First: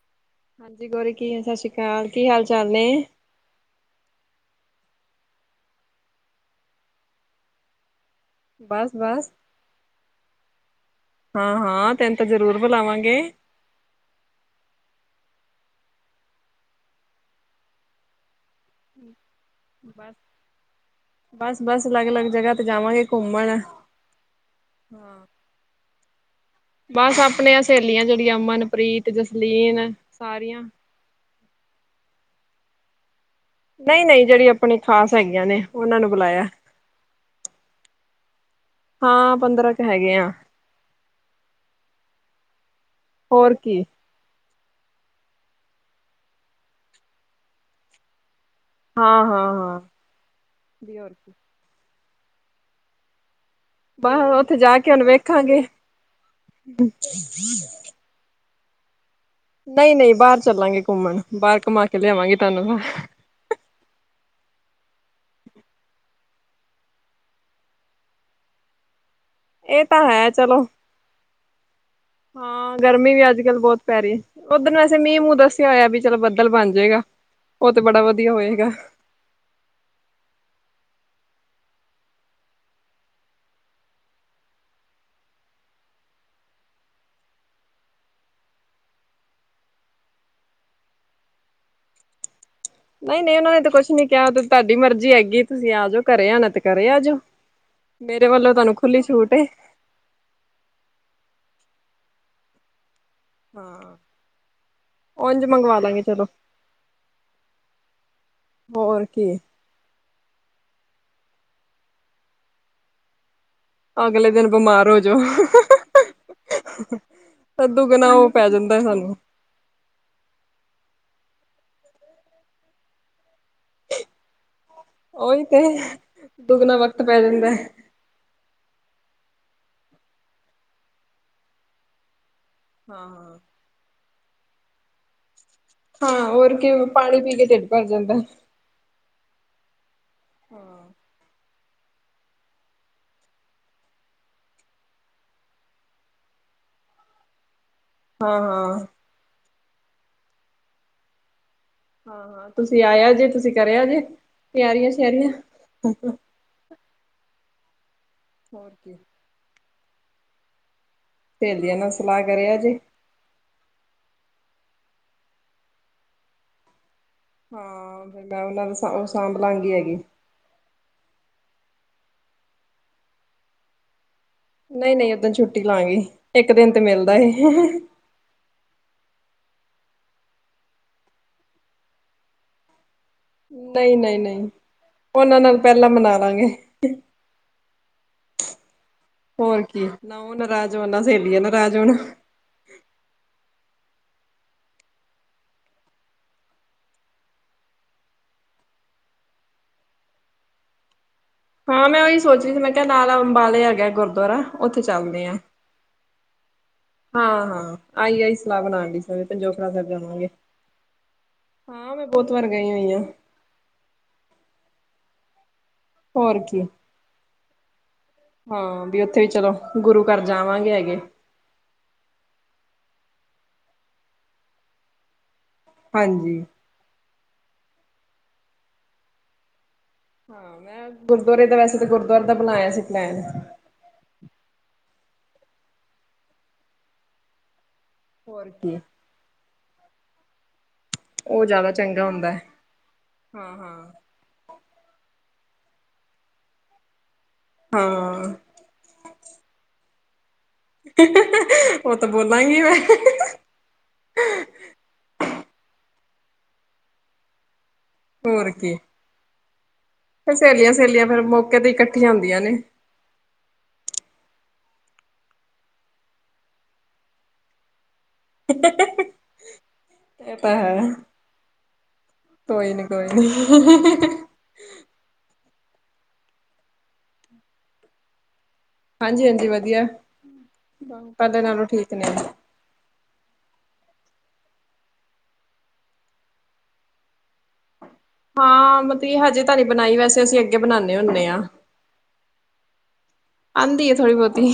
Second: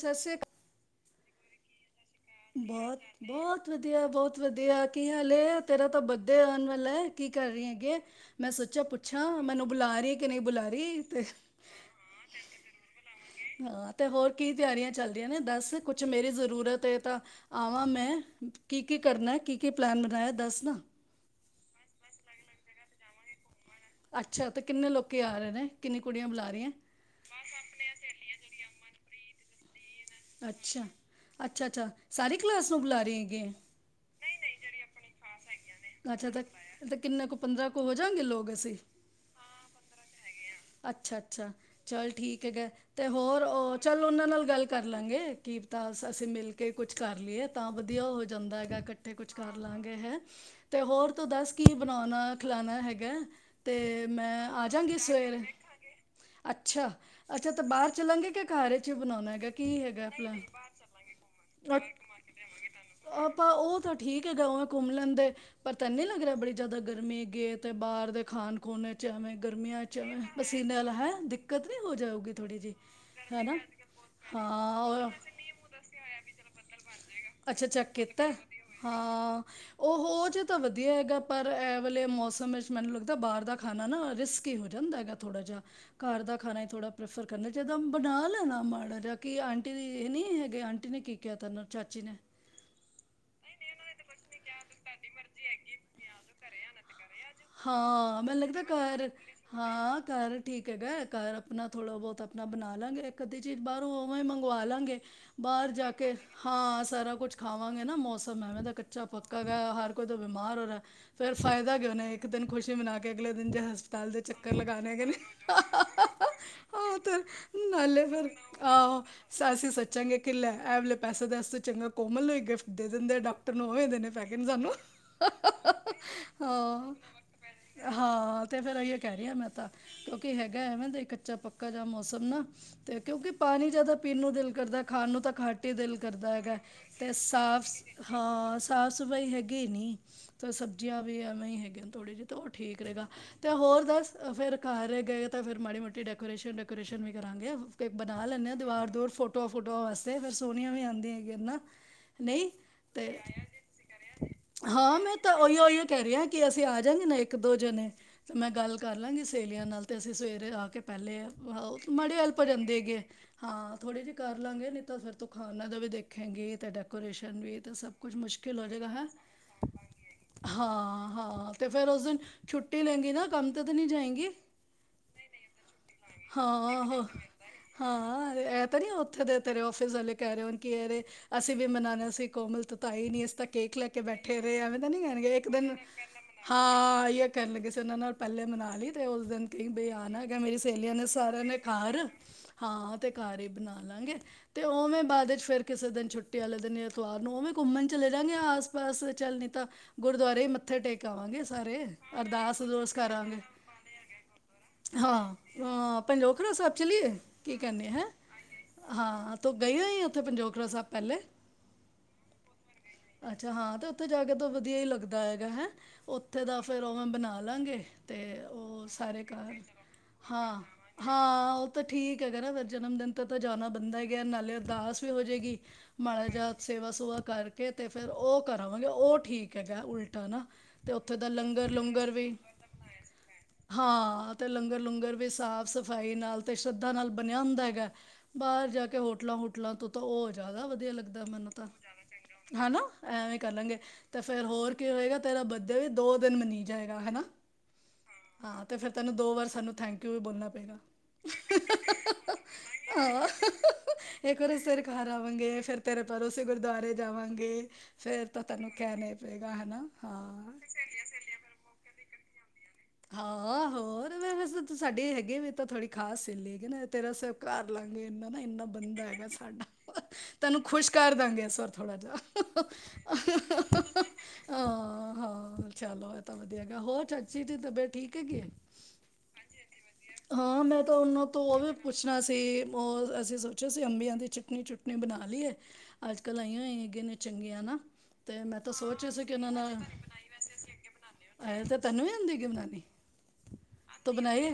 ਸ਼ ਸ਼੍ਰੀ ਕਾ ਹਾਂਜੀ, ਗੋਰੀ ਕੀ ਸ਼ ਸ਼੍ਰੀ ਕਾਲ ਕੀ ਅਕਾਲ ਹਾਲ-ਚਾਲ ਨੇ? ਬਹੁਤ ਬਹੁਤ ਵਧੀਆ-ਬਹੁਤ ਵਧੀਆ ਕੀ ਹਾਲ ਏ ਤੇਰਾ ਤਾਂ ਬੰਡੇ ਆਣ ਵਾਲਾ ਐ ਕੀ ਕਰ ਰੀ ਅੱਗੇ? ਮੈਂ ਸੋਚਿਆ ਬਸ-ਬਸ ਪੁੱਛਾਂ ਮੈਨੂੰ ਬੁਲਾ ਰੀ ਕਿ ਨਈ ਬੁਲਾ ਰੀ 'ਤੇ ਹਾਂ-ਹਾਂ ਤੈਨੂੰ ਤਾਂ ਜ਼ਰੂਰ ਬੁਲਾਵਾਂਗੇ ਹਾਂ 'ਤੇ ਹੋਰ ਕੀ ਤਿਆਰੀਆਂ ਚੱਲਰੀਆਂ ਨੇ ਦੱਸ ਕੁਛ ਮੇਰੀ ਜ਼ਰੂਰਤ ਏ ਤਾਂ ਆਵਾਂ ਮੈਂ ਕੀ-ਕੀ ਕਰਨਾ ਐ ਕੀ-ਕੀ ਪਲੈਨ ਬਸ, ਬਣਾਇਆ ਦੱਸ ਨਾ? ਬਸ-ਬਸ ਅਲੱਗ-ਅਲੱਗ ਜਗ੍ਹਾ 'ਤੇ ਜਾਵਾਂਗੇ ਘੁੰਮਣ। ਅੱਛਾ 'ਤੇ ਕਿੰਨੇ ਲੋਕੀ ਹਾਂ ਆ ਰਹੇ ਨੇ ਕਿੰਨੀ ਕੁੜੀਆਂ ਬੁਲਾ ਰੀ ਏ? ਸੇਲੀਆਂ ਜਿਹੜੀਆਂ ਅਮਨਪ੍ਰੀਤ, ਜਸਲੀਨ ਸਾਰੀਆਂ ਅੱਛਾ, ਅੱਛਾ-ਅੱਛਾ ਸਾਰੀ ਕਲਾਸ ਨੂੰ ਬੁਲਾ ਰੇ ਐਗੇ? ਨਈ-ਨਈ ਜਿਹੜੀ ਆਪਣੀ ਖ਼ਾਸ ਹੈਗੀਆਂ ਨੇ ਉਹਨਾਂ ਨੂੰ ਅੱਛਾ ਤਾਂ ਬੁਲਾਇਆ। ਤਾਂ ਕਿੰਨੇ ਕੁ ਪੰਦਰਾਂ ਕੁ ਹੋ ਜਾਣਗੇ ਲੋਕ ਅਸੀਂ ਹਾਂ, ਪੰਦਰਾਂ ਕ ਹੈਗੇ ਆ। ਅੱਛਾ-ਅੱਛਾ ਚੱਲ ਠੀਕ ਹੈਗਾ, 'ਤੇ ਹੋਰ ਉਹ ਚੱਲ ਉਹਨਾਂ ਨਾਲ ਗੱਲ ਕਰ ਲਾਂਗੇ ਕਿ ਪਤਾ ਅਸ ਅਸੀਂ ਮਿਲ ਕੇ ਕੁਛ ਕਰ ਲੀਏ ਤਾਂ ਵਧੀਆ ਹੋ ਜਾਂਦਾ ਹੈਗਾ। ਕੱਠੇ ਕੁਛ ਕਰ ਹਾਂ-ਹਾਂ-ਹਾਂ ਲਾਂਗੇ ਹੈ। 'ਤੇ ਹੋਰ ਤੂੰ ਦੱਸ ਕੀ ਬਣਾਣਾ ਖਲਾਣਾ ਹੈਗਾ? 'ਤੇ ਬਸ ਮੈਂ ਉੱਥੇ ਆ ਜਾ ਕੇ ਜਾਂਗੀ ਹੁਣ ਸਵੇਰ, ਵੇਖਾਂਗੇ ਅੱਛਾ-ਅੱਛਾ ਤੇ ਬਾਰ ਚੱਲਾਗੇ ਕੇ ਘਾਰ ਇਚ ਬਣਾਣਾ ਹੈਗਾ। ਕੀ ਹੈਗਾ ਨਈ-ਨਈ ਬਾਹਰ ਪਲੈਨ ਚੱਲਾਂਗੇ, ਘੁੰਮਣ ਬਾਹਰ ਘੁੰਮਾ ਕੇ ਲਿਆਵਾਂਗੇ ਤੁਹਾਨੂੰ। ਪਾਂ ਉਹ ਤਾਂ ਠੀਕ ਏ ਗਵਾਂ ਘੁੰਮ ਲੈਂਦੇ। ਪਰ ਤੈਨੂੰ ਨੀ ਲੱਗ ਰਿਹਾ, ਬੜੀ ਜ਼ਿਆਦਾ ਗਰਮੀ ਏਗੀ 'ਤੇ ਬਾਹਰ ਦੇ ਖਾਣ ਖੂਨ ਵਿਚ ਐਵੇਂ ਇਹ ਗਰਮੀਆਂ 'ਚ ਤਾਂ ਹੈ ਚਲੋ ਪਸੀਨੇ ਆਲਾ ਹੈ, ਦਿੱਕਤ ਨੀ ਹੋ ਜਾਉ। ਹਾਂ, ਗਰਮੀ ਵੀ ਅੱਜ-ਕੱਲ੍ਹ ਬੋਅ ਪੈਰੀ ਏ ਉਧਨ ਹਾਂ ਵੈਸੇ ਉਹ- ਮੀਹ ਮੂੰਹ ਦੱਸਿਆ ਹੋਇਆ ਵੀ ਚਲੋ ਬੱਦਲ ਬਣ ਜੇਗਾ। ਅੱਛਾ ਉਹ 'ਤੇ ਚੈੱਕ ਬੜਾ ਕੀਤਾ ਵਧੀਆ ਹੈ? ਹੋਏਗਾ। ਹਾਂ। ਉਹ ਹੋਜੇ ਤਾਂ ਵਧੀਆ ਹੈਗਾ। ਪਰ ਐ ਵਾਲੇ ਮੌਸਮ ਵਿੱਚ ਮੈਨੂੰ ਲੱਗਦਾ ਬਾਹਰ ਦਾ ਖਾਣਾ ਨਾ ਰਿਸਕੀ ਹੋ ਜਾਂਦਾ ਐਗਾ। ਥੋੜਾ ਜਿਹਾ ਘਰ ਦਾ ਖਾਣਾ ਏ ਥੋੜਾ ਪ੍ਰੈਫਰ ਕਰਨਾ, ਜਾਈਦਾ ਬਣਾ ਲੈਣਾ ਮਾੜਾ ਜਾ ਕੀ ਆਂਟੀ ਦੀ ਇਹ ਨੀ ਹੈਗੇ ਆਂਟੀ ਨੇ ਕੀ ਕਿਹਾ ਤੈਨੂੰ ਚਾਚੀ ਨੇ? ਨਈ-ਨਈ ਉਹਨਾਂ ਨੇ ਤਾਂ ਕੁਛ ਨੀ ਕਿਹਾ ਉਹ ਤੇ ਤਾਹਡੀ ਮਰਜ਼ੀ ਹੈਗੀ ਤੁਸੀਂ ਆ ਜੋ ਘਰੇ ਆ ਨਾ 'ਤੇ ਘਰੇ ਆ ਜੋ। ਹਾਂ, ਮੈਨੂੰ ਲੱਗਦਾ ਐ ਘਰ, ਹਾਂ ਘਰ ਠੀਕ ਹੈਗਾ ਐ ਘਰ ਆਪਣਾ ਥੋੜ੍ਹਾ ਬਹੁਤ ਆਪਣਾ ਬਣਾ ਲਾਂਗੇ ਇੱਕ ਅੱਧੀ ਚੀਜ਼ ਬਾਹਰੋਂ ਹਾਂ ਉਵਾਂ ਈ ਮੰਗਵਾ ਲਾਂਗੇ। ਉਝ ਬਾਹਰ ਮੰਗਵਾ ਜਾ ਲਾਂਗੇ ਕੇ ਚਲੋ ਹਾਂ ਸਾਰਾ ਕੁਛ ਖਾਵਾਂਗੇ ਨਾ ਮੌਸਮ ਐਵੇਂ ਦਾ ਹੋਰ ਕੀ ਕੱਚਾ-ਪੱਕਾ ਹੈਗਾ ਹਰ ਕੋਈ ਤੇ ਬਮਾਰ ਹੋ ਰਿਆ ਫੇਰ ਫਾਈਦਾ ਕਿਉ ਨਾ ਇੱਕ ਦਿਨ ਖੁਸ਼ੀ ਮਨਾ ਕੇ ਅਗਲੇ ਦਿਨ ਜੇ ਹਸ ਪਤਾਲ ਦੇ ਅਗਲੇ ਦਿਨ ਚੱਕਰ ਲਗਾਣੇ ਬਿਮਾਰ ਹੋ ਹੈਗੇ ਨੇ ਹਾ ਹਾ ਜਾਓ ਹਾ ਹਾ ਆਹੋ 'ਤੇ ਨਾਲੇ ਦੁੱਗਣਾ ਫੇਰ ਉਹ ਪੈ ਜਾਂਦਾ ਆਹ ਸਾਨੂੰ ਸਾ ਅਸੀਂ ਸੋਚਾਂਗੇ ਕਿ ਲੈ ਐ‌ ਵਾਲੇ ਪੈਸੇ ਤਾਂ ਇਸ ਤੋਂ ਚੰਗਾ ਕੋਮਲ ਨੂੰ ਈ ਗਿਫਟ ਦੇ ਦਿੰਦੇ ਡਾਕਟਰ ਨੂੰ ਉਵੇਂ ਦੇਣੇ ਪੈ ਗੇ ਨੇ ਸਾਨੂੰ। ਉਈ 'ਤੇ ਦੁੱਗਣਾ ਹਾਂ ਵਕਤ ਪੈ ਜਾਂਦਾ ਐ। ਹਾਂ 'ਤੇ ਫੇਰ ਏਈਯੋ ਕਹਿ ਰੀ ਆ ਮੈਂ ਤਾਂ ਕਿਉਂਕਿ ਹੈਗਾ ਐਵੇਂ ਦਾ ਈ ਕੱਚਾ-ਪੱਕਾ ਜਿਹਾ ਮੌਸਮ ਨਾ। 'ਤੇ ਕਿਉਂਕਿ ਹਾਂ ਪਾਣੀ ਜ਼ਿਆਦਾ ਪੀਣ ਨੂੰ ਦਿਲ ਕਰਦੈ ਖਾਣ ਨੂੰ ਤਾਂ ਘੱਟ ਈ ਦਿਲ ਹਾਂ ਕਰਦਾ ਹੋਰ ਹੈਗਾ ਕੀ 'ਤੇ ਪਾਣੀ ਪੀ ਕੇ ਢਿੱਡ ਸਾਫਸ ਭਰ ਜਾਂਦਾ ਹਾਂ ਸਾਫ ਸਫਾਈ ਹੈਗੀ ਨੀ ਤਾਂ ਹਾਂ ਸਬਜ਼ੀਆਂ ਵੀ ਐਵੇਂ ਈ ਹੈਗੀਆਂ ਥੋੜ੍ਹੀ ਜੇ ਤੋਂ ਉਹ ਠੀਕ ਰਹੇਗਾ। ਅਤੇ ਹੋਰ ਦੱਸ ਫਿਰ ਘਰ ਗਏ ਤਾਂ ਫਿਰ ਮਾੜੀ ਮੋਟੀ ਡੈਕੋਰੇਸ਼ਨ ਡੈਕੋਰੇਸ਼ਨ ਵੀ ਕਰਾਂਗੇ ਬਣਾ ਲੈਂਦੇ ਹਾਂ ਦੀਵਾਰ ਦੂਵੁਰ ਫੋਟੋਆਂ ਫੋਟੋਆਂ ਵਾਸਤੇ ਫਿਰ ਸੋਹਣੀਆਂ ਵੀ ਆਉਂਦੀਆਂ ਹੇਗੀ ਨਾਂ ਹਾਂ-ਹਾਂ ਨਹੀਂ ਤੁਸੀਂ ਤੇ ਆਇਆ ਜੇ ਤੁਸੀਂ ਕਰਿਆ ਜੇ ਤਿਆਰੀਆਂ ਹਾਂ ਮੈਂ ਸ਼ਿਆਰੀਆਂ ਤਾਂ ਉਹੀਓ ਉਹੀਓ ਕਹਿ ਰਿਹੀ ਹਾਂ ਕੀ ਅਸੀਂ ਆ ਜਾਂਗੇ ਨਾ ਇੱਕ ਦੋ ਜਣੇ ਤੇ ਮੈਂ ਹੋਰ ਗੱਲ ਕੀ ਕਰ ਲਾਂਗੀ ਸਹੇਲੀਆਂ ਨਾਲ ਤੇ ਅਸੀਂ ਸਵੇਰੇ ਆ ਕੇ ਪਹਿਲੇ ਹਾ ਸਹੇਲੀਆਂ ਓ ਨਾਲ ਮਾੜੀ ਸਲਾਹ ਹੇਲਪ ਹੋ ਕਰਿਆ ਜੇ ਜਾਂਦੀ ਹੇਗੀ ਏ ਹਾਂ ਥੋੜ੍ਹੇ ਜਿਹੀ ਕਰ ਲਾਂਗੇ ਨਹੀਂ ਤਾਂ ਫਿਰ ਤੂੰ ਖਾਨਾ ਦਾ ਵੀ ਦੇਖੇਗੀ ਤੇ ਡੈਕ ਡੇਕੋਰੇਸ਼ਨ ਵੀ ਤਾਂ ਸਭ ਹਾਂ ਕੁਛ ਫਿਰ ਮੈਂ ਮੁਸ਼ਕਿਲ ਉਹਨਾਂ ਹੋ ਜਏਗਾ ਦਾ ਉਹ ਹੈ ਸਾਂਭ ਲਾਂਗੀ ਹੈਗੀ ਹਾਂ ਹਾਂ ਤੇ ਫਿਰ ਉਸ ਦਿਨ ਛੁੱਟੀ ਲੈਂਗੀ ਨਾ ਕੰਮ ਤੇ ਤਾਂ ਨਹੀਂ ਜਾਏਗੀ ਨਹੀਂ-ਨਹੀਂ ਓਦਣ ਛੁੱਟੀ ਲਾਂਗੀ ਇੱਕ ਦਿਨ ਤੇ ਹਾਂ ਹੋ ਮਿਲਦਾ ਏ ਹਾਂ ਐ ਤੇ ਨਹੀਂ ਓ ਉੱਥੇ ਦੇ ਤੇਰੇ ਆਫਿਸ ਵਾਲੇ ਕਹਿ ਰਹੇ ਹੋਣ ਕਿ ਅਰੇ ਅਸੀਂ ਵੀ ਮਨਾਣਾ ਸੀ ਕੋਮਲ ਤੂੰ ਤਾਂ ਆਂਈ ਨਹੀਂ ਤਾਂ ਕੇਕ ਲੈ ਕੇ ਬੈਠੇ ਨਹੀਂ-ਨਹੀਂ-ਨਹੀਂ ਰਹੇ ਐਵੇਂ ਤਾਂ ਨਹੀਂ ਕਹਿਣਗੇ ਉਹਨਾਂ ਇੱਕ ਨਾਲ ਦਿਨ ਪਹਿਲਾਂ ਮਨਾ ਲਾਂਗੇ ਹਾਂ ਇਹੀਓ ਕਹਿਣ ਲੱਗੀ ਸੀ ਉਹਨਾਂ ਨਾਲ ਪਹਿਲੇ ਮਨਾ ਲਈ ਤੇ ਉਸ ਦਿਨ ਹੋਰ ਕਹੀ ਕੀ ਬਈ ਨਾ ਆਨਾ ਉਹ ਹੈਗਾ ਮੇਰੀ ਨਾਰਾਜ਼ ਹੋਣ ਸਹੇਲੀਆਂ ਨਾ ਨੇ ਸਾਰਿਆਂ ਨੇ ਨਾਰਾਜ਼ ਹੋਣ ਘਰ ਹਾਂ ਤੇ ਘਰ ਹੀ ਬਣਾ ਲਾਂਗੇ ਤੇ ਉਹਵੇੈਂ ਬਾਅਦ ਚ' ਫਿਰ ਕਿਸੇ ਦਿਨ ਛੁੱਟੀ ਆਲੇ ਦਿਨ ਐਤਵਾਰ ਨੂੰ ਉਹਵੇਂ ਘੁੰਮਣ ਚਲੇ ਜਾਵਾਂਗੇ ਆਸ ਪਾਸ ਚੱਲ ਨਹੀਂ ਤਾਂ ਗੁਰੂਦੁਆਰੇ ਵੀ ਮੱਥੇ ਟੇਕ ਆਵਾਂਗੇ ਸਾਰੇ ਹਾਂ ਮੈਂ ਉਹੀ ਸੋਚ ਰਹੀ ਸੀ ਅਰਦਾਸ ਮੈਂ ਕਿਹਾ ਅਰਦੂਸ ਨਾਲ ਕਰਾਂਗੇ ਅੰਬਾਲੇ ਹੈਗਾ ਗੁਰਦੁਆਰਾ ਉੱਥੇ ਹਾਂ ਚੱਲਦੇ ਆ ਹਾਂ ਪੰਜੋਖਰਾ ਸਾਹਿਬ ਚਲੀਏ? ਕੀ ਹਾਂ-ਹਾਂ ਕਹਨੀ ਹੈਂ ਆਈ-ਆਈ ਸਲਾਹ ਬਣਾਣ ਡਈ ਸੀ ਹਾਂ ਤੂੰ ਪੰਜੋਖਰਾ ਗਈ ਹੋ ਸਾਹਿਬ ਹੀ ਉੱਥੇ ਜਾਵਾਂਗੇ ਪੰਜੋਖਰਾ ਸਾਹਿਬ ਪਹਿਲੇ ਹਾਂ ਮੈਂ ਬਹੁਤ ਵਾਰ ਗਈ ਹੋਈ ਹਾਂ ਅੱਛਾ ਹਾਂ ਤੇ ਉੱਥੇ ਜਾ ਕੇ ਤਾਂ ਵਧੀਆ ਹੀ ਲੱਗਦਾ ਹੈਗਾ ਹੈਂ ਹੋਰ ਉੱਥੇ ਦਾ ਕੀ ਫਿਰ ਉਹਵੇਂ ਬਣਾ ਲਾਂਗੇ ਤੇ ਹਾਂ ਉਹ ਵੀ ਉੱਥੇ ਸਾਰੇ ਵੀ ਚਲੋ ਘਰ ਗੁਰੂ ਘਰ ਹਾਂ ਜਾਵਾਂਗੇ ਹੈਗੇ। ਹਾਂ ਓ ਤਾਂ ਠੀਕ ਹੈਗਾ ਨਾ ਫਿਰ ਜਨਮ ਦਿਨ ਤੇ ਤਾਂ ਜਾਣਾ ਬਣਦਾ ਹੈਗਾ ਨਾਲੇ ਅਰਦਾਸ ਵੀ ਹੋ ਜਾਏਗੀ ਮਾੜਾ ਹਾਂਜੀ। ਜਿਹਾ ਸੇਵਾ ਸੂਵਾ ਕਰਕੇ ਤੇ ਫਿਰ ਉਹ ਕਰ ਆਵਾਂਗੇ ਉਹ ਠੀਕ ਹੈਗਾ ਉਲਟ ਹਾਂ ਮੈਂ ਗੁਰੂਦੁਆਰੇ ਦਾ ਵੈਸੇ ਤਾਂ ਗੁਰੂਦੁਆਰੇ ਦਾ ਵੀ ਬਣਾਇਆ ਸੀ ਪਲੈਨ ਹਾਂ ਤੇ ਲੰਗਰ ਲੂੰਗਰ ਵੀ ਸਾਫ਼ ਸਫ਼ਾਈ ਨਾਲ ਤੇ ਸ਼ਰਧਾ ਨਾਲ ਬਣਿਆ ਹੁੰਦਾ ਹੈਗਾ ਹੋਰ ਬਾਹਰ ਕੀ। ਜਾ ਕੇ ਹੋਟਲਾਂ ਹੋਟਲਾਂ ਤੋਂ ਤਾਂ ਓਹ ਜਾਦਾ ਵਧੀ ਵਧੀਆ ਲੱਗਦਾ ਉਹ ਮੈਨੂੰ ਤਾਂ ਜ਼ਿਆਦਾ ਚੰਗਾ ਹੁੰਦਾ ਹੈ ਹੈਨਾ ਐਵੇਂ ਕਰ ਹਾਂ ਲਾਂਗੇ ਹਾਂ। ਤੇ ਫਿਰ ਹੋਰ ਕੀ ਹੋਏਗਾ ਤੇਰਾ ਬਰਡੇ ਵੀ ਦੋ ਦਿਨ ਮਨੀ ਜਾਏਗਾ ਹੈਨਾ ਹਾਂ ਹਾਂ ਫਿਰ ਤੈਨੂੰ ਦੋ ਵਾਰ ਸਾਨੂੰ ਥੈਂਕ ਥੈਂਕ ਯੂ ਵੀ ਬੋਲਣਾ ਪਏਗਾ ਹਾ ਉਹ ਤਾਂ ਬੋਲਾਂਗੀ ਮੈਂ ਹਾ ਹਾ ਹਾ ਹਾਂ ਹਾ ਹਾ ਹਾ ਇੱਕ ਵਾਰੀ ਅਸੀਂ ਤੇਰੇ ਘਰ ਆਵਾਂਗੇ ਫਿਰ ਤੇਰੇ ਭਰੋਸੇ ਗੁਰੂਦੁਆਰੇ ਜਾਵਾਂਗੇ ਫਿਰ ਤਾਂ ਹੋਰ ਤੈਨੂੰ ਕੀ। ਕਹਿਣਾ ਹੀ ਪਏਗਾ ਹੈਨਾ ਫਿਰ ਹਾਂ ਸਹੇਲੀਆਂ ਸਹੇਲੀਆਂ ਫਿਰ ਮੌਕੇ ਤੇ ਹੀ ਇਕੱਠੀਆਂ ਹੁੰਦੀਆਂ ਨੇ ਹਾਂ ਹੋਰ ਵੈੈਸੇ ਤੂੰ ਸਾਡੇ ਹੈਗੇ ਵੀ ਤਾਂ ਥੋੜ੍ਹੀ ਖਾਸ ਸਹੇਲੀ ਹੇਗੀ ਨਾ ਤੇਰਾ ਸਭ ਕਰ ਲਵਾਂਗੇ। ਇੰਨਾ ਨਾ, ਇੰਨਾ ਬੰਦਾ ਹੈਗਾ ਸਾਡਾ ਇਹ ਤਾਂ ਤੈਨੂੰ ਹੈ। ਖੁਸ਼ ਕਰ ਦਾਂਗੇ। ਇਸ ਵਾਰ ਥੋੜਾ ਜਿਹਾ ਕੋਈ ਨੀ ਕੋਈ ਨੀ [unintelligible] ਹਾਂ, ਹਾਂ ਚਲੋ ਇਹ ਤਾਂ, ਵਧੀਆ ਹੋਰ ਚਾਚੀ ਦੀ, ਤਬੀਅਤ ਠੀਕ ਹੈਗੀ। ਹਾਂਜੀ ਹਾਂਜੀ ਵਧੀਆ। ਹਾਂ ਮੈਂ, ਤਾਂ ਉਹਨਾਂ ਪਹਿਲੇ ਤੋਂ ਉਹ ਨਾਲੋਂ ਵੀ, ਠੀਕ ਨੇ ਪੁੱਛਣਾ ਸੀ। ਹੋਰਅਸੀਂ ਸੋਚਿਆ ਸੀ। ਅੰਬੀਆਂ ਦੀ ਚਟਨੀ-ਚੁਟਨੀ ਬਣਾ ਲਈ ਏ, ਅੱਜ-ਕੱਲ ਆਈਆਂ ਹੈਗਿਆਂ ਨੇ ਚੰਗੀਆਂ ਨਾ! ਤੇ ਮੈਂ, ਤਾਂ ਹਾਂ ਸੋਚ ਮਤਲਬ ਸੀ ਕਿ ਹਜੇ ਉਹਨਾਂ ਤਾਂ ਨੀ ਨਾਲ ਬਣਾਈ ਵੈਸੇ ਅਸੀਂ ਅੱਗੇ ਬਣਾਉਦੇ ਹੁੰਦੇ ਹਾਂ। ਤਾਂ ਤੈਨੂੰ ਹੀ, ਹੁੰਦੀ ਬਣਾ ਆਉਂਦੀ ਹੈ ਤੇ ਥੋੜ੍ਹੀ ਬਣਾਈ ਬਹੁਤੀ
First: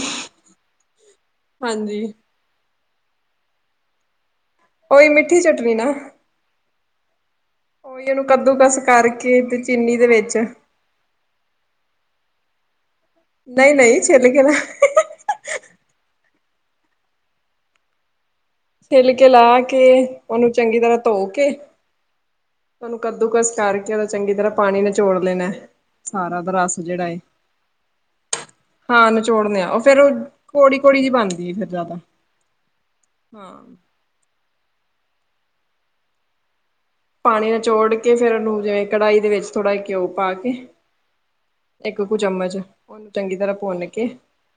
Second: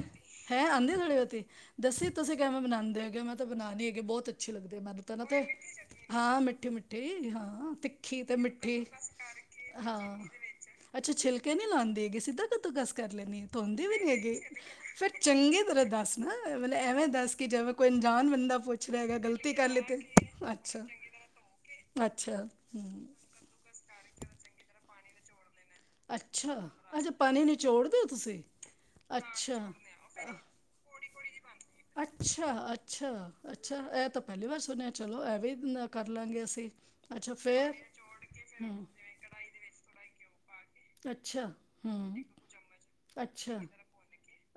ਹੈਂ। ਆਉਂਦੀ ਥੋੜੀ ਬਹੁਤੀ ਦੱਸੀ ਤੂੰ ਹਾਂਜੀ। ਤੁਸੀਂ ਕਿਵੇਂ ਬਨਾਉਦੇ ਹੈਗੇ ਮੈਂ ਤਾਂ ਬਣਾਣੀ ਹੈਗੀ ਅੱਗੇ ਬਹੁਤ ਅੱਛੀ ਲੱਗਦੇ ਮੈਨੂੰ ਉਹੀ ਤਾਂ, ਨਾ ਮਿੱਠੀ ਤੇ, ਚਟਨੀ ਨਾ ਹਾਂ ਮਿੱਠੀ-ਮਿੱਠੇ ਹਾਂ ਤਿੱਖੀ ਤੇ, ਕਦੂਕਸ ਮਿੱਠੀ ਕਰਕੇ ਤੇ ਚੀਨੀ ਹਾਂ ਦੇ ਵਿੱਚ, ਅੱਛਾ ਛਿੱਲਕੇ ਨਹੀਂ ਲਾਉਂਦੀ ਹੈਗੀ। ਸਿੱਧਾ ਕੱਦੁਕਸ ਕਰ ਲੈਣੀ ਨਹੀਂ ਧੋਂਂਦੇ ਵੀ, ਨਹੀਂ ਨੀ ਹੈਗੇ ਛਿੱਲਕੇ ਲਾ ਫਿਰ ਚੰਗੀ ਤਰ੍ਹਾਂ ਦੱਸ ਨਾ, ਐਵੇਂ ਦੱਸ ਕੇ ਜਿਵੇ ਕੋਈ ਅਣਜਾਨ ਬੰਦਾ। ਪੁੱਛ ਰਿਹਾ ਹੈਗਾ ਛਿਲਕੇ ਗਲਤੀ ਲਾ, ਕਰ ਲਈ ਕੇ ਤੇ ਉਹਨੂੰ ਚੰਗੀ ਅੱਛਾ ਤਰ੍ਹਾਂ ਧੋ, ਕੇ ਅੱਛਾ ਹੂੰ ਓਨੂੰ ਕੱਦੂਕਸ ਕਰਕੇ ਉਹਦਾ ਚੰਗੀ ਤਰ੍ਹਾਂ ਪਾਣੀ ਨਚੋੜ ਲੈਣਾ। ਸਾਰਾ ਦਾ ਅੱਛਾ ਰਸ ਜਿਹੜਾ ਅਜੇ ਏ ਪਾਣੀ ਨਿਚੋੜ ਦਿਓ ਤੁਸੀਂ ਹਾਂ ਨਚੋੜਦੇ ਅੱਛਾ ਆ। ਉਹ ਫੇਰ ਕੋੜੀ-ਕੋੜੀ ਜਹੀ ਬਣਦੀ ਆ ਫਿਰ ਜ਼ਿਆਦਾ ਹਾਂ ਅੱਛਾ-ਅੱਛਾ-ਅੱਛਾ ਇਹ ਤਾਂ, ਪਹਿਲੀ ਵਾਰ ਸੁਣਿਆ ਚਲੋ ਇਹ ਵੀ, ਕਰ ਲਾਂਗੇ ਅਸੀਂ ਅੱਛਾ ਪਾਣੀ ਫੇਰ ਨਚੋੜ ਕੇ, ਫਿਰ ਉਹਨੂੰ ਹੂੰ ਜਿਵੇਂ ਕੜਾਹੀ ਦੇ, ਵਿੱਚ ਥੋੜ੍ਹਾ ਘਿਓ ਪਾ ਕੇ, ਅੱਛਾ ਇੱਕ ਕੁ ਹੂੰ ਚਮਚ ਉਹਨੂੰ ਚੰਗੀ ਤਰ੍ਹਾਂ ਅੱਛਾ ਭੁੰਨ ਕੇ,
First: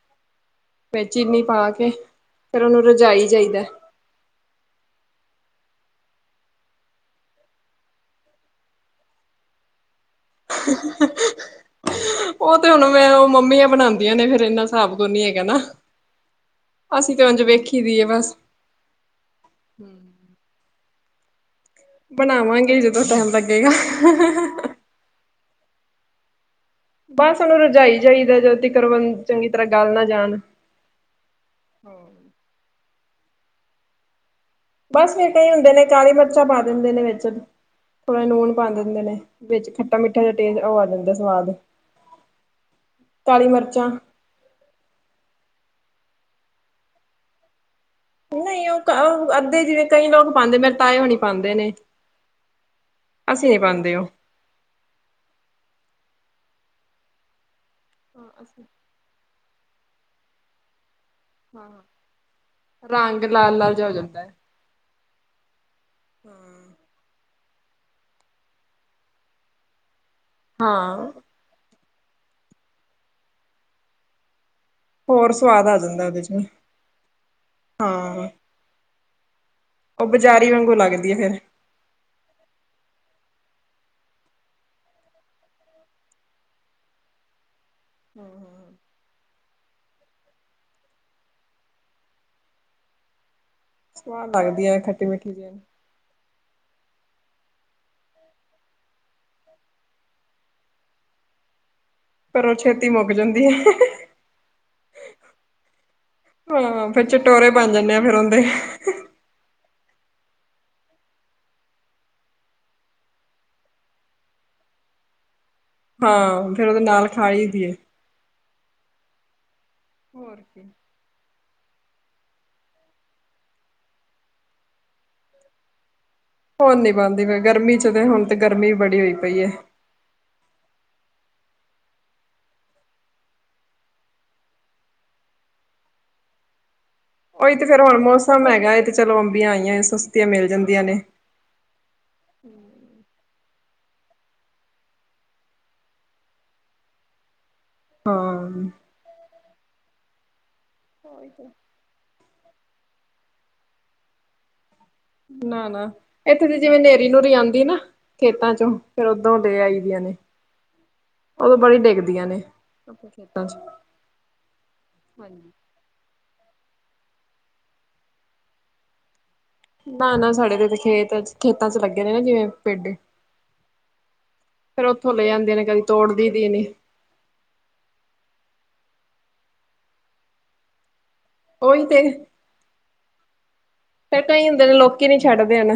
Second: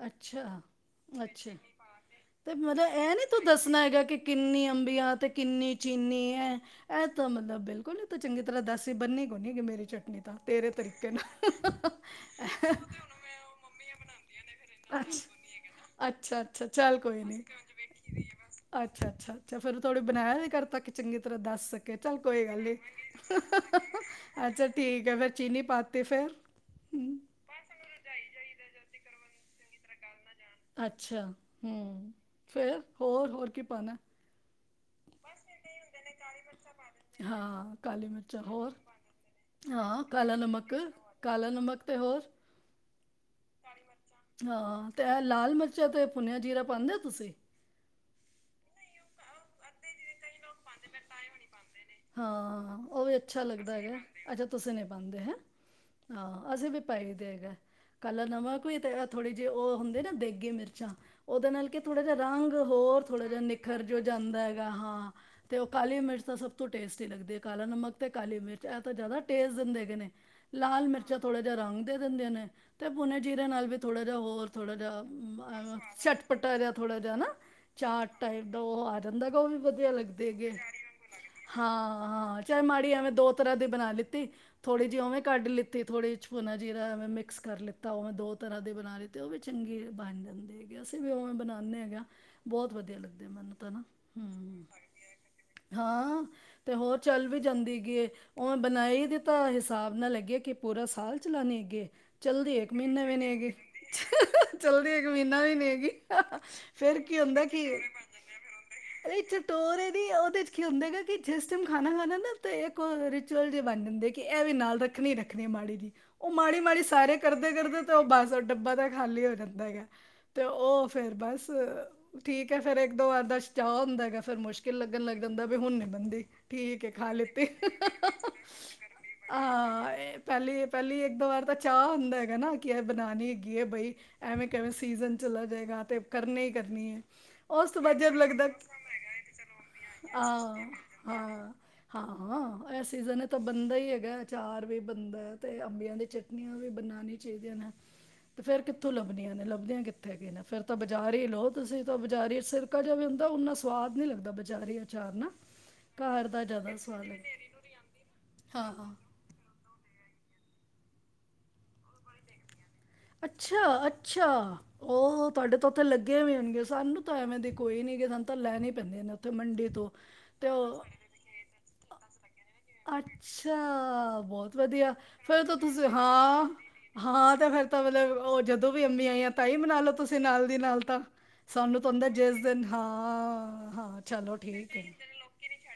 ਅੱਛਾ ਫਿਰ ਚੀਨੀ ਅੱਛਾ ਪਾ, ਕੇ ਤੇ ਉਹਨੂੰ ਮਤਲਬ ਇਹ ਨੀ ਰਜਾਈ ਤੂੰ ਜਾਈਦਾ ਦੱਸਣਾ ਹੈਗਾ। ਕਿ ਕਿੰਨੀ ਅੰਬੀਆਂ ਤੇ, ਕਿੰਨੀ ਚੀਨੀ ਹੈ ਇਹ ਤਾਂ, ਮਤਲਬ ਬਿਲਕੁਲ ਹੀ ਤਾਂ ਚੰ, ਗੀ ਤਰ੍ਹਾਂ ਦਸ ਹੀ ਬਣਨੀ ਕੋਨੀਗੀ ਮੇਰੀ ਚਟਨੀ ਤਾਂ ਤੇਰੇ ਤਰੀਕੇ ਨਾ ਉਹ ਤੇ ਹੁਣ ਮੈਂ, ਉਹ ਮੰਮੀਆਂ ਬਣਾਉਂਦੀਆਂ ਨੇ, ਫਿਰ ਇਨਾ ਹਿਸਾਬ ਕੋ ਕੋਈ ਨੀ ਹੈਗਾ। ਨਹੀਂ ਹੈਗਾ ਨਾ ਅੱਛਾ-ਅੱਛਾ ਚੱਲ ਅਸੀਂ ਤੇ, ਕੋਈ ਨੀ। ਉੰਝ ਵੇਖੀ ਦੀ ਹੈ ਬਸ ਅੱਛਾ-ਅੱਛਾ-ਅੱਛਾ ਫਿਰ ਥੋੜੇ ਬਣਾਇਆ ਘਰ ਤੱਕ ਚੰਗੀ ਤਰ੍ਹਾਂ ਦੱਸ ਚੱਲ ਕੋਈ ਗੱਲ ਨੀ ਬਣਾਵਾਂਗੇ ਜਦੋਂ ਟਾਈਮ ਲੱਗੇਗਾ। ਅੱਜ ਠੀਕ ਚੀਨੀ ਪਾਤੀ ਫਿਰ ਹੂੰ ਬਸ ਹੁਣ ਰਜਾਈ ਜਾਈਦਾ ਜਦ ਤੀਕਰ ਚੰਗੀ ਤਰਾਂ ਗੱਲ ਨਾ, ਜਾਣ ਅੱਛਾ ਹੂੰ ਫੇਰ ਹੋਰ, ਹੋਰ ਕੀ ਪਾਉਣਾ ਬਸ ਫਿਰ ਕਈ ਹੁੰਦੇ ਨੇ, ਕਾਲੀ ਮਿਰਚਾਂ ਪਾ, ਦਿੰਦੇ ਨੇ ਵਿੱਚ ਹਾਂ ਕਾਲੀ ਥੋੜ੍ਹਾ ਮਿਰਚਾਂ ਲੂਣ ਪਾ ਹੋਰ ਦਿੰਦੇ ਨੇ, ਵਿੱਚ ਖੱਟਾ ਹਾਂ ਮਿੱਠਾ ਜਿਹਾ ਕਾਲਾ ਟੇਸਟ ਨਮਕ ਉਹ ਆ ਜਾਂਦਾ ਕਾਲਾ ਸਵਾਦ। ਨਮਕ ਤੇ ਹੋਰ ਕਾਲੀ ਮਿਰਚਾਂ ਹਾਂ ਅਤੇ ਇਹ ਲਾਲ ਮਿਰਚਾਂ ਅਤੇ, ਭੁੰਨਿਆ ਜੀਰਾ ਪਾਉਂਦੇ ਹੋ ਤੁਸੀਂ ਨਹੀਂ ਉਹ ਅੱਧੇ ਜਿਵੇਂ ਕਈ ਲੋਕ ਪਾਉਂਦੇ ਮੇਰੇ ਤਾਏ ਹੋਣੀ ਪਾਉਂਦੇ ਨੇ, ਹਾਂ ਉਹ ਵੀ ਅੱਛਾ ਅਸੀਂ ਨੀ ਲੱਗਦਾ ਪਾਉਂਦੇ ਹੈਗਾ ਉਹ। ਅੱਛਾ ਤੁਸੀਂ ਨੀ ਪਾਉਂਦੇ ਹੈ ਹਹ ਅਸੀਂ ਵੀ ਪਾਈ ਦੇ ਹੈਗਾ ਕੱਲਰ ਨਵਾ ਵੀ ਤੇ ਥੋੜ੍ਹੇ ਜਿਹੇ ਉਹ ਹੁੰਦੇ ਨਾ, ਦੇਗੇ ਮਿਰਚਾਂ ਉਹਦੇ ਨਾਲ ਕਿ ਥੋੜ੍ਹਾ ਜਿਹਾ ਰੰਗ ਹੋਰ ਰੰਗ ਥੋੜ੍ਹਾ ਜਿਹਾ ਲਾਲ ਲਾਲ ਨਿਖਰ ਹੋ ਜੋ, ਹੈ ਜਾਂਦਾ ਹੈਗਾ ਹਾਂ! ਉਹ ਕਾਲੀ ਮਿਰਚ ਤਾਂ ਸਭ ਟੇਸਟ ਦਿੰਦੇ ਹੈ ਕਾਲਾ ਨਮਕ ਤੇ, ਕਾਲੀ ਮਿਰਚ ਇਹ ਤਾਂ ਜ਼ਿਆਦਾ ਟੇਸਟ ਦਿੰਦੇ ਗ ਨੇ ਲਾਲ ਹਾਂ ਮਿਰਚਾਂ ਥੋੜੇ ਰੰਗ ਦੇ ਦਿੰਦੇ ਨੇ ਤੇ, ਪੁੂਣੇੇ ਜੀਰੇ ਨਾਲ ਵੀ ਥੋੜਾ ਜਿਹਾ ਹੋਰ ਥੋੜਾ ਜਾ ਹੋਰ ਸਵਾਦ ਆ ਜਾਂਦਾ ਉਹਦੇ ਚਟ ਚ ਵੀ, ਪਟਾ ਜਾ ਥੋੜਾ ਜਿਹਾ ਨਾ ਚਾਟ ਹਾਂ ਟਾਈਪ ਉਹ ਆ ਜਾਂਦਾ ਗਾ, ਉਹ ਵੀ ਵਧੀਆ ਉਹ ਲੱਗਦੇ ਹੈਗੇ ਬਜ਼ਾਰੀ ਆ। ਵਾਂਗੂ ਲੱਗਦੀ ਆ ਫ਼ਿਰ। ਹਾਂਅ, ਚਾਹੇ ਮਾੜੀ ਐਵੇਂ ਦੋ ਤਰਾਂ ਦੀ ਬਣਾ ਲਿੱਤੀ। ਥੋੜੀ ਜਿਹੀ ਉਵੇਂ ਕੱਢ ਲਿੱਤੀ, ਥੋੜੀ ਜ ਛੁਨਾ ਜੀਰਾ ਐਵੇਂ ਮਿਕਸ ਕਰ ਲਿੱਤਾ ਓਵੇਂ ਦੋ ਤਰ੍ਹਾਂ ਦੇ ਬਣਾ ਲੀ ਤੇ ਉਵੀ ਚੰਗੀ ਬਣ ਜਾਂਦੇਂ ਹੈਗੇ, ਅਸੀਂ ਵੀ ਉਵੇਂ ਬਣਾਨੇ ਹੈਗੇ ਆ, ਬਹੁਤ ਵਧੀਆਂ ਲੱਗਦੇ ਮੈਨੂੰ ਤਾਂ ਨਾ ਸਵਾਦ ਹੂੰ ਲੱਗਦੀ ਐ ਏ ਖੱਟੀ ਮਿੱਠੀ ਜੀਅ ਹਾਂ, ਤੇ ਹੋਰ ਚੱਲ ਵੀ ਜਾਂਦੀ ਗੀ ਏ ਉਹ ਬਣਾਈ ਦੀ ਤਾਂ ਹਿਸਾਬ ਨਾਲ ਲੱਗੇ ਕਿ ਪੂਰਾ ਸਾਲ ਚਲਾਣੇ ਅੱਗੇ ਪਰ ਉਹ ਚੱਲਦੀ ਇੱਕ ਛੇਤੀ ਮਹੀਨਾਂ ਮੁੱਕ ਵੀ ਨੀ ਜਾਂਦੀ ਹੈਗੀ, ਹੈ ਚਲਦੀ ਇੱਕ ਮਹੀਨਾਂ ਵੀ ਨੀ ਹੈਗੀ। ਹਾਂ ਫੇਰ ਕੀ ਹੁੰਦਾ ਚਟੋਰੇ ਕੀ, ਬਣ ਜਾਂਦੇ ਆ ਫੇਰ ਉਹਦੇ ਨਹੀ ਚਟੋਰੇ ਨੀ ਉਹਦੇ ਚ ਕੀ ਹੁੰਦੇ ਹੈਗਾ ਕਿ ਜਿਸ ਟੈਮ ਖਾਣਾਂ -ਖਾਣਾਂ ਨਾ ਤੇ ਇੱਕ ਰਿਚੁਅਲ ਜੇ ਬਣ ਜਾਂਦੇ ਕਿ ਇਹ ਵੀ ਨਾਲ ਰੱਖਣੀ- ਰੱਖਣੀ ਮਾੜੀ ਉਹ ਹਾਂ ਮਾੜੀ- ਫੇਰ ਉਹਦੇ ਮਾੜੀ ਨਾਲ ਸਾਰੇ ਖਾ ਲਈ ਕਰਦੇ- ਦੀਏ ਕਰਦੇ ਤੇ ਉਹ ਬਸ ਉਹ ਡੱਬਾ ਤਾਂ ਖਾਲੀ ਹੋ ਜਾਂਦਾ ਹੈਗਾ ਹੋਰ ਤੇ ਕੀ ਓ ਫਿਰ ਬਸ ਠੀਕ ਹੈ, ਫਿਰ ਇੱਕ ਦੋ ਵਾਰ ਦਾ ਚਾਅ ਹੁੰਦਾ ਹੈਗਾ ਫਿਰ ਮੁਸ਼ਕਿਲ ਲੱਗਣ ਲੱਗ ਜਾਂਦਾ ਵੀ ਹੁਣ ਨੀ ਬਣਦੀ, ਹੁਣ ਠੀਕ ਏ ਨੀ ਖਾਂ ਬਣਦੀ ਫੇਰ ਲਿੱਤੀ ਗਰਮੀ ਚ ਤੇ ਹੁਣ ਤੇ ਗਰਮੀ ਬੜੀ ਹੋਈ ਪਈ ਹੈ ਪਹਿਲੀ- ਪਹਿਲੀ ਇੱਕ ਦੋ ਵਾਰ ਦਾ ਚਾਅ ਹੁੰਦਾ ਹੈਗਾ ਨਾ ਕਿ ਇਹਂ ਬਣਾਣੀ ਹੈਗੀ ਏ ਬਈ ਐਵੇਂ ਕਿਵੇਂ ਸੀਜ਼ਨ ਚਲਾ ਜਾਏਗਾ ਤੇ ਕਰਨੀ ਹੀ ਕਰਨੀ ਐ। ਉਹੀ ਤੇ ਫੇਰ ਹੁਣ ਮੌਸਮ ਹੈਗਾ ਤੇ ਚਲੋ ਅੰਬੀਆਂ ਆਈਆਂ ਸਸਤੀਆਂ ਮਿਲ ਜਾਂਦੀਆਂ ਨੇ ਹਾਂ। ਹਾਂ- ਹਾਂ ਇਹ ਸੀਜ਼ਨ ਤਾਂ ਬਣਦਾ ਹੀ ਹੈਗਾ, ਅਚਾਰ ਵੀ ਬਣਦਾ ਤੇ ਅੰਬੀਆਂ ਦੀ ਚ ਨੀਆਂ ਵੀ ਬਣਾਨੀ ਚਾਹੀਦੀਆਂ ਨੇ ਹਾਂ ਤੇ ਫੇਰ ਕਿੱਥੋਂ ਲੱਭਣੀਆਂ ਨੇ ਲੱਭਦੀਆਂ ਕਿੱਥੇ ਕਿ ਨੇ ਫੇਰ ਤਾਂ ਬਾਜ਼ਾਰ ਹੀ ਲਓ ਤੁਸੀਂ ਬਾਜ਼ਾਰੀ ਸਿਰਕਾ ਜੋ ਵੀ ਹੁੰਦਾ ਓਨਾਂ ਸਵਾਦ ਨੀ ਲੱਗਦਾ ਬਜ਼ਾਰੀ ਅਚਾਰ ਨਾ -ਨਾ ਘਰ ਦਾ ਏਥੇ ਤੇ ਜ਼ਿਆਦਾ ਜਿਵੇਂ ਸਵਾਦ ਨੇਰੀ ਲੱਗਦਾ ਨੂਰੀ ਆਉਂਦੀ ਨਾ ਖੇਤਾਂ ਚੋਂ ਹਾਂ ਫਰ ਉਦੋਂ ਦੇ ਆਈ ਦੀਆਂ ਨੇ ਉਦੋਂ ਬੜੀ ਡਿੱਗਦੀਆਂ ਨੇ ਆਪਣੇ ਖੇਤਾਂ ਚ ਅੱਛਾ -ਅੱਛਾ, ਓ ਹੋ ਤੁਹਾਡੇ ਉੱਥੇ ਲੱਗੀਆਂ ਵੀ ਹੋਣਗੀਆਂ, ਸਾਨੂੰ ਤਾਂ ਐਵੇਂ ਦੀ ਕੋਈ ਨੀ ਸਾਨੂੰ ਤਾਂ ਲੈਂਣੇ ਹੀ ਪੈਂਦੀਆਂ ਨੇ ਉੱਥੇ ਮੰਡੀ ਤੋ ਨਾ- ਨਾ ਸਾਡੇ ਤੇ ਖੇਤ ਖੇਤਾਂ ਚ ਲੱਗੇ ਨੇ ਨਾ ਜਿਵੇਂ ਪੇਡੇ ਅੱਛਾ, ਬਹੁਤ ਫੇਰ ਵਧੀਆ ਉੱਥੋਂ ਲੈ ਫੇਰ ਤਾਂ ਜਾਂਦੀਆਂ ਨੇ ਕਦੀ ਤੁਸੀਂ ਤੋੜਦੀ ਹਾਂ ਦੀ ਨੇ ਹਾਂ ਤੇ ਫੇਰ ਤਾਂ ਮਤਲਬ ਉਹ ਜਦੋਂ ਵੀ ਅੰਬੀਆਂ ਆਈਆਂ ਤਾਂ ਹੀ ਬਨਾ ਲਓ ਤੁਸੀਂ ਨਾਲ ਦੀ ਨਾਲ ਤਾਂ ਸਾਨੂੰ ਉਹੀ ਤਾਂ ਤੇ ਹੁੰਦਾਂ, ਜਿਸ ਦਿਨ ਹਾਂ- ਹਾਂ- ਖੇਤਾਂ ਚਲੋ ਚ ਹੁੰਦੇ ਨੇ ਠੀਕ ਹੈ ਲੋਕੀ ਨੀ ਛੱਡਦੇ ਨਾ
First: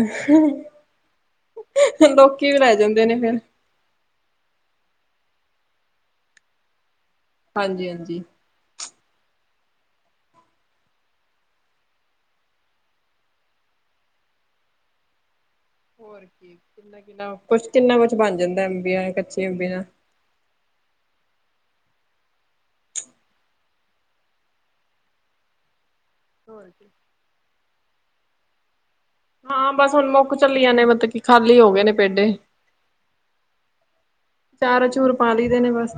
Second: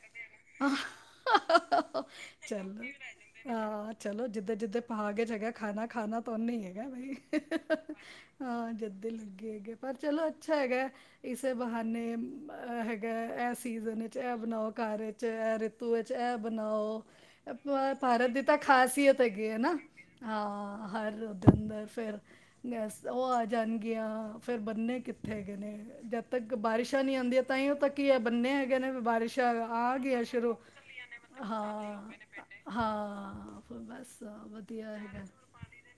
ਲੋਕੀ ਵੀ ਲੈ ਚਲੋ ਜਾਂਦੇ ਨੇ ਫਿਰ ਹਾਂ ਚਲੋ ਜਿੱਦਾਂ- ਜਿੱਦੇ ਭਾਂਗ ਚ ਹੈਗਾ ਖਾਣਾਂ- ਖਾਣਾਂ ਤਾਂ ਉਹਨੇ ਹੀ ਹੈਗਾ ਬਈ ਹਾਂਜੀ ਹਾਂਜੀ ਹਾਂ ਜੱਦੇ ਲੱਗੇ ਹੈਗੇ, ਪਰ ਚਲੋ ਅੱਛਾ ਹੈਗਾ। ਇਸੇ ਬਹਾਨੇ ਅਹ ਹੈਗਾ ਐਹ ਸੀਜ਼ਨ ਵਿੱਚ ਐਹ ਬਣਾਓ ਘਰ ਵਿੱਚ ਐ ਪੂਹੇ ਚ ਹੋਰ ਐਹ ਕੀ ਕਿੰਨਾ ਬਣਾਓ, ਕਿੰਨਾ ਕੁਛ ਅ ਕਿੰਨਾ ਕੁਛ ਭਾਰਤ ਬਣ ਦੀ ਤਾਂ ਜਾਂਦਾ ਅੰਬੀਆਂ ਖਾਸੀਅਤ ਹੈਗੀ ਕੱਚੇ ਐ ਅੰਬੀ ਨਾ ਨਾਲ ਹਾਂ, ਹਰ ਓ ਦਿੰਦੇ ਫਿਰ ਗੈਸ ਓ ਆ ਜਾਣਗੀਆਂ, ਫਿਰ ਬੰਨਣੇ ਕਿੱਥੇ ਹੈਗੇ ਨੇ ਜਦ ਤੱਕ ਹੋਰ ਕੀ ਬਾਰਿਸ਼ਾਂ ਨੀ ਆਂਦੀਆਂ ਤਾਹੀਓ ਤੱਕ ਹੀ ਐਹ ਬੰਨਣੇ ਹੈਗੇ ਨੇ ਵੀ ਬਾਰਿਸ਼ ਹਾਂ। ਬਸ ਹੁਣ ਮੁੱਕ ਚੱਲੀਆਂ ਨੇ ਮੱਤ ਕੀ ਖਾਲੀ ਹੋ ਗਏ ਨੇ ਹਾਂ ਪੇਡੇ, ਹਾਂ ਫਿਰ ਬਸ ਚਾਰ ਵਧੀਆ ਅਚੂਰ ਹੈਗਾ ਪਾ ਲੀ ਦੇ ਨੇ ਬਸ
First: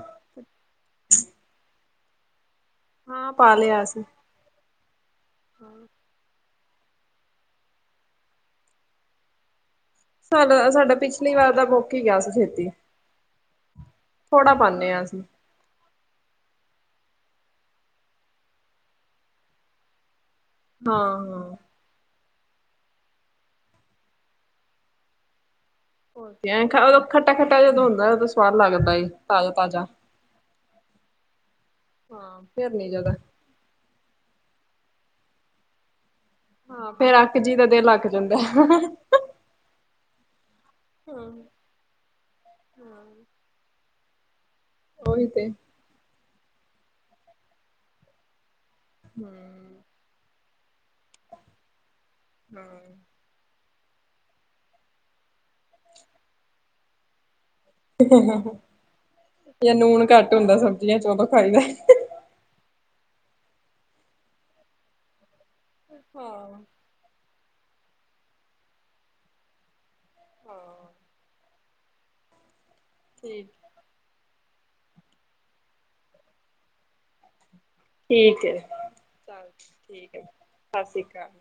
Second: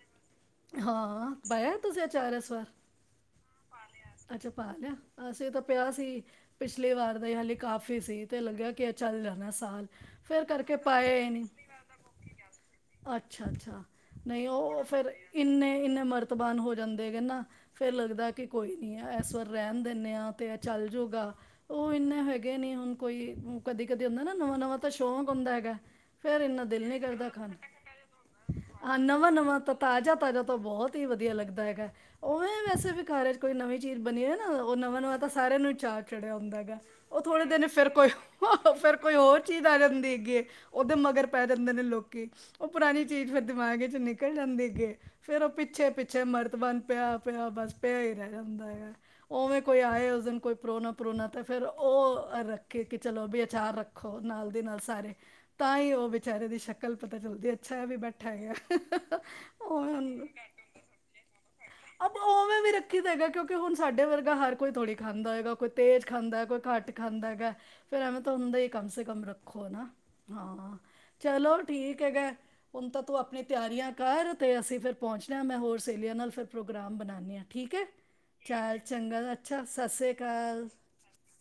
ਹਾਂ, ਪਾਇਆਂ ਤੁਸੀ ਅਚਾਰ ਇਸ ਵਾਰ ਹਾਂ ਪਾ ਲ਼ਿਆ ਅਸੀ ਅੱਛਾ ਪਾ ਲਿਆ। ਅਸੀਂ ਤਾਂ ਪਿਆ ਸੀ। ਪਿਛਲੀ ਵਾਰ ਦਾ ਇਹ ਹਾਲੇ ਕਾਫੀ ਸੀ। ਤੇ ਲੱਗਿਆ ਕਿ ਇਹ ਚੱਲ ਜਾਣਾ ਸਾਲ। ਫੇਰ ਸਾਡਾ ਕਰਕੇ ਸਾਡਾ ਪਾਏ ਪਿਛਲੀ ਨੀ। ਵਾਰ ਦਾ ਮੁੱਕ ਹੀ ਗਿਆ ਸੀ ਛੇਤੀ ਅੱਛਾ ਅੱਛਾ। ਨਹੀਂ ਥੋੜਾ ਉਹ ਪਾਨੇ ਆ ਫੇਿਰ ਅਸੀਂ ਇੰਨੇ ਇੰਨੇ ਮਰਤਬਾਨ ਹੋ ਜਾਂਦੇ ਗ ਨਾ। ਫੇਿਰ ਲੱਗਦਾ ਕਿ ਕੋਈ ਨੀ ਇਸ ਵਾਰ ਰਹਿਣ ਦਿੰਦੇ ਹਾਂ ਤੇ। ਇਹ ਚੱਲ ਹਾਂ ਜੂਗਾ। ਹਾਂ ਉਹ ਇੰਨੇ ਹੈਗੇ ਨੀ ਹੁਣ ਕੋਈ ਕਦੀ ਕਦੇ ਹੁੰਦਾ ਨਾ ਨਵਾਂ ਨਵਾਂ ਤਾਂ ਸ਼ੌਂਕ ਹੁੰਦਾ ਹੈਗਾ। ਹੋਰ ਫੇਰ ਕੀ ਐ ਇੰਨਾ ਦਿਲ ਨੀ ਕਰਦਾ ਖੱਟਾ ਖਾਂਣ। ਖੱਟਾ ਜਦੋਂ ਹੁੰਦਾ ਉਦੋਂ ਸਵਾਦ ਲੱਗਦਾ ਆਹ ਏ ਨਵਾਂ ਤਾਜ਼ਾ ਨਵਾਂ ਤਾਂ ਤਾਜ਼ਾ ਤਾਜ਼ਾ ਤਾਂ ਬਹੁਤ ਹੀ ਵਧੀਆ ਲੱਗਦਾ ਹੈਗਾ ਹਾਂ ਉਵੇਂ ਫੇਰ ਨੀ ਵੈਸੇ ਜਿਆਦਾ ਵੀਖ ਕੋਈ ਨਵੀਂ ਚੀਜ਼ ਬਣੀ ਹੈ। ਨਾ ਉਹ ਨਵਾਂ ਨਵਾਂ ਤਾਂ ਸਾਰਿਆਂ ਨੂੰ ਚਾਰਅ ਚੜਿਆ ਹੁੰਦਾ ਹੈਗਾ ਹਾਂ ਫੇਰ ਉਹ ਅੱਕ ਥੋੜੇ ਜੀ ਦਾ ਦਿਨ ਫ਼ਿਰ ਦਿਲ ਅੱਕ ਕੋਈ ਜਾਂਦਾ ਹਾਂ ਫ਼ਿਰ ਕੋਈ ਹੋਰ- ਚੀਜ਼ ਆ ਜਾਂਦੀ ਹੈਗੀ ਉਹਦੇ ਮਗਰ ਪੈ ਜਾਂਦੇ ਨੇ ਲੋਕੀ ਉਹ ਪੁਰਾਣੀ ਚੀਜ਼ ਫਿਰ ਦਿਮਾਗ ਚ ਨਿਕਲ ਜਾਂਦੀ ਗ। ਉਹੀ ਫੇਰ ਤੇ ਉਹ ਹੂੰ ਪਿੱਛੇ-ਪਿੱਛੇ। ਪਿੱਛੇ ਮਰਤਬਾਨ ਪਿਆ, ਪਿਆ ਬਸ ਪਿਆ ਹੀ ਰਹਿ ਜਾਂਦਾ ਹੈਗਾ। ਉਵੇਂ ਕੋਈ ਆਏ ਉਸ ਦਿਨ। ਕੋਈ ਪ੍ਰੋਣਾ ਪਰੂਣਾ ਤੇ ਫਿਰ ਉਹ ਰੱਖੇ ਹਾਂ ਕਿ ਚਲੋ ਵੀ ਆਚਾਰ ਰੱਖ। ਰੋ ਨਾਲ ਦੀ ਨਾਲ ਸਾਰੇ, ਤਾਂ ਹੀ ਉਹ ਵਿਚਾਰੇ ਦੀ ਸ਼ਕਲ ਪਤਾ ਚੱਲਦੀ ਹੈ। ਅੱਛਾ ਐ ਵੀ ਬੈਠਾ ਗਿਆ। ਉਵੇਂ ਹੁਣ। ਟ ਹੁੰਦਾ ਸਬਜ਼ੀਆਂ ਚ ਉਦੋਂ ਖਾਈਦਾ। ਆਪਾਂ ਉਵੇਂ ਵੀ ਰੱਖੀ ਦਾ ਹੈਗਾ ਕਿਉਂਕਿ ਹੁਣ ਸਾਡੇ ਵਰਗਾ ਹਰ ਕੋ ਥੋੜੀ ਖਾਂਦਾ ਹੈਗਾ ਕੋਈ। ਤੇਜ਼ ਖਾਂਦਾ ਕੋਈ ਹਾਂ ਘੱਟ ਖਾਂਦਾ ਗਾ। ਫਿਰ ਐਵੇਂ ਤਾਂ ਹੁੰਦਾ ਹੀ ਕਮ ਸੇ ਕਮ ਰੱਖੋ ਨਾ ਹਾਂ, ਚਲੋ ਠੀਕ ਹੈਗਾ। ਹੁਣ ਤਾਂ ਤੂੰ ਆਪਣੀ ਠੀਕ ਤਿਆਰੀਆਂ ਕਰ, ਅਤੇ ਅਸੀਂ ਫਿਰ। ਪਹੁੰਚਣਾ ਮੈਂ ਹੋਰ ਸਹੇਲੀਆਂ ਨਾਲ ਫਿਰ ਪ੍ਰੋਗਰਾਮ ਬਣਾਉਂਦੀ ਹਾਂ ਠੀਕ ਹੈ। ਠੀਕ ਐ ਚਾਲ ਚੰਗਾ। ਚੱਲ ਅੱਛਾ ਸਤਿ ਸ੍ਰੀ ਠੀਕ ਐ ਅਕਾਲ। ਸਤਿ ਸ੍ਰੀ ਅਕਾਲ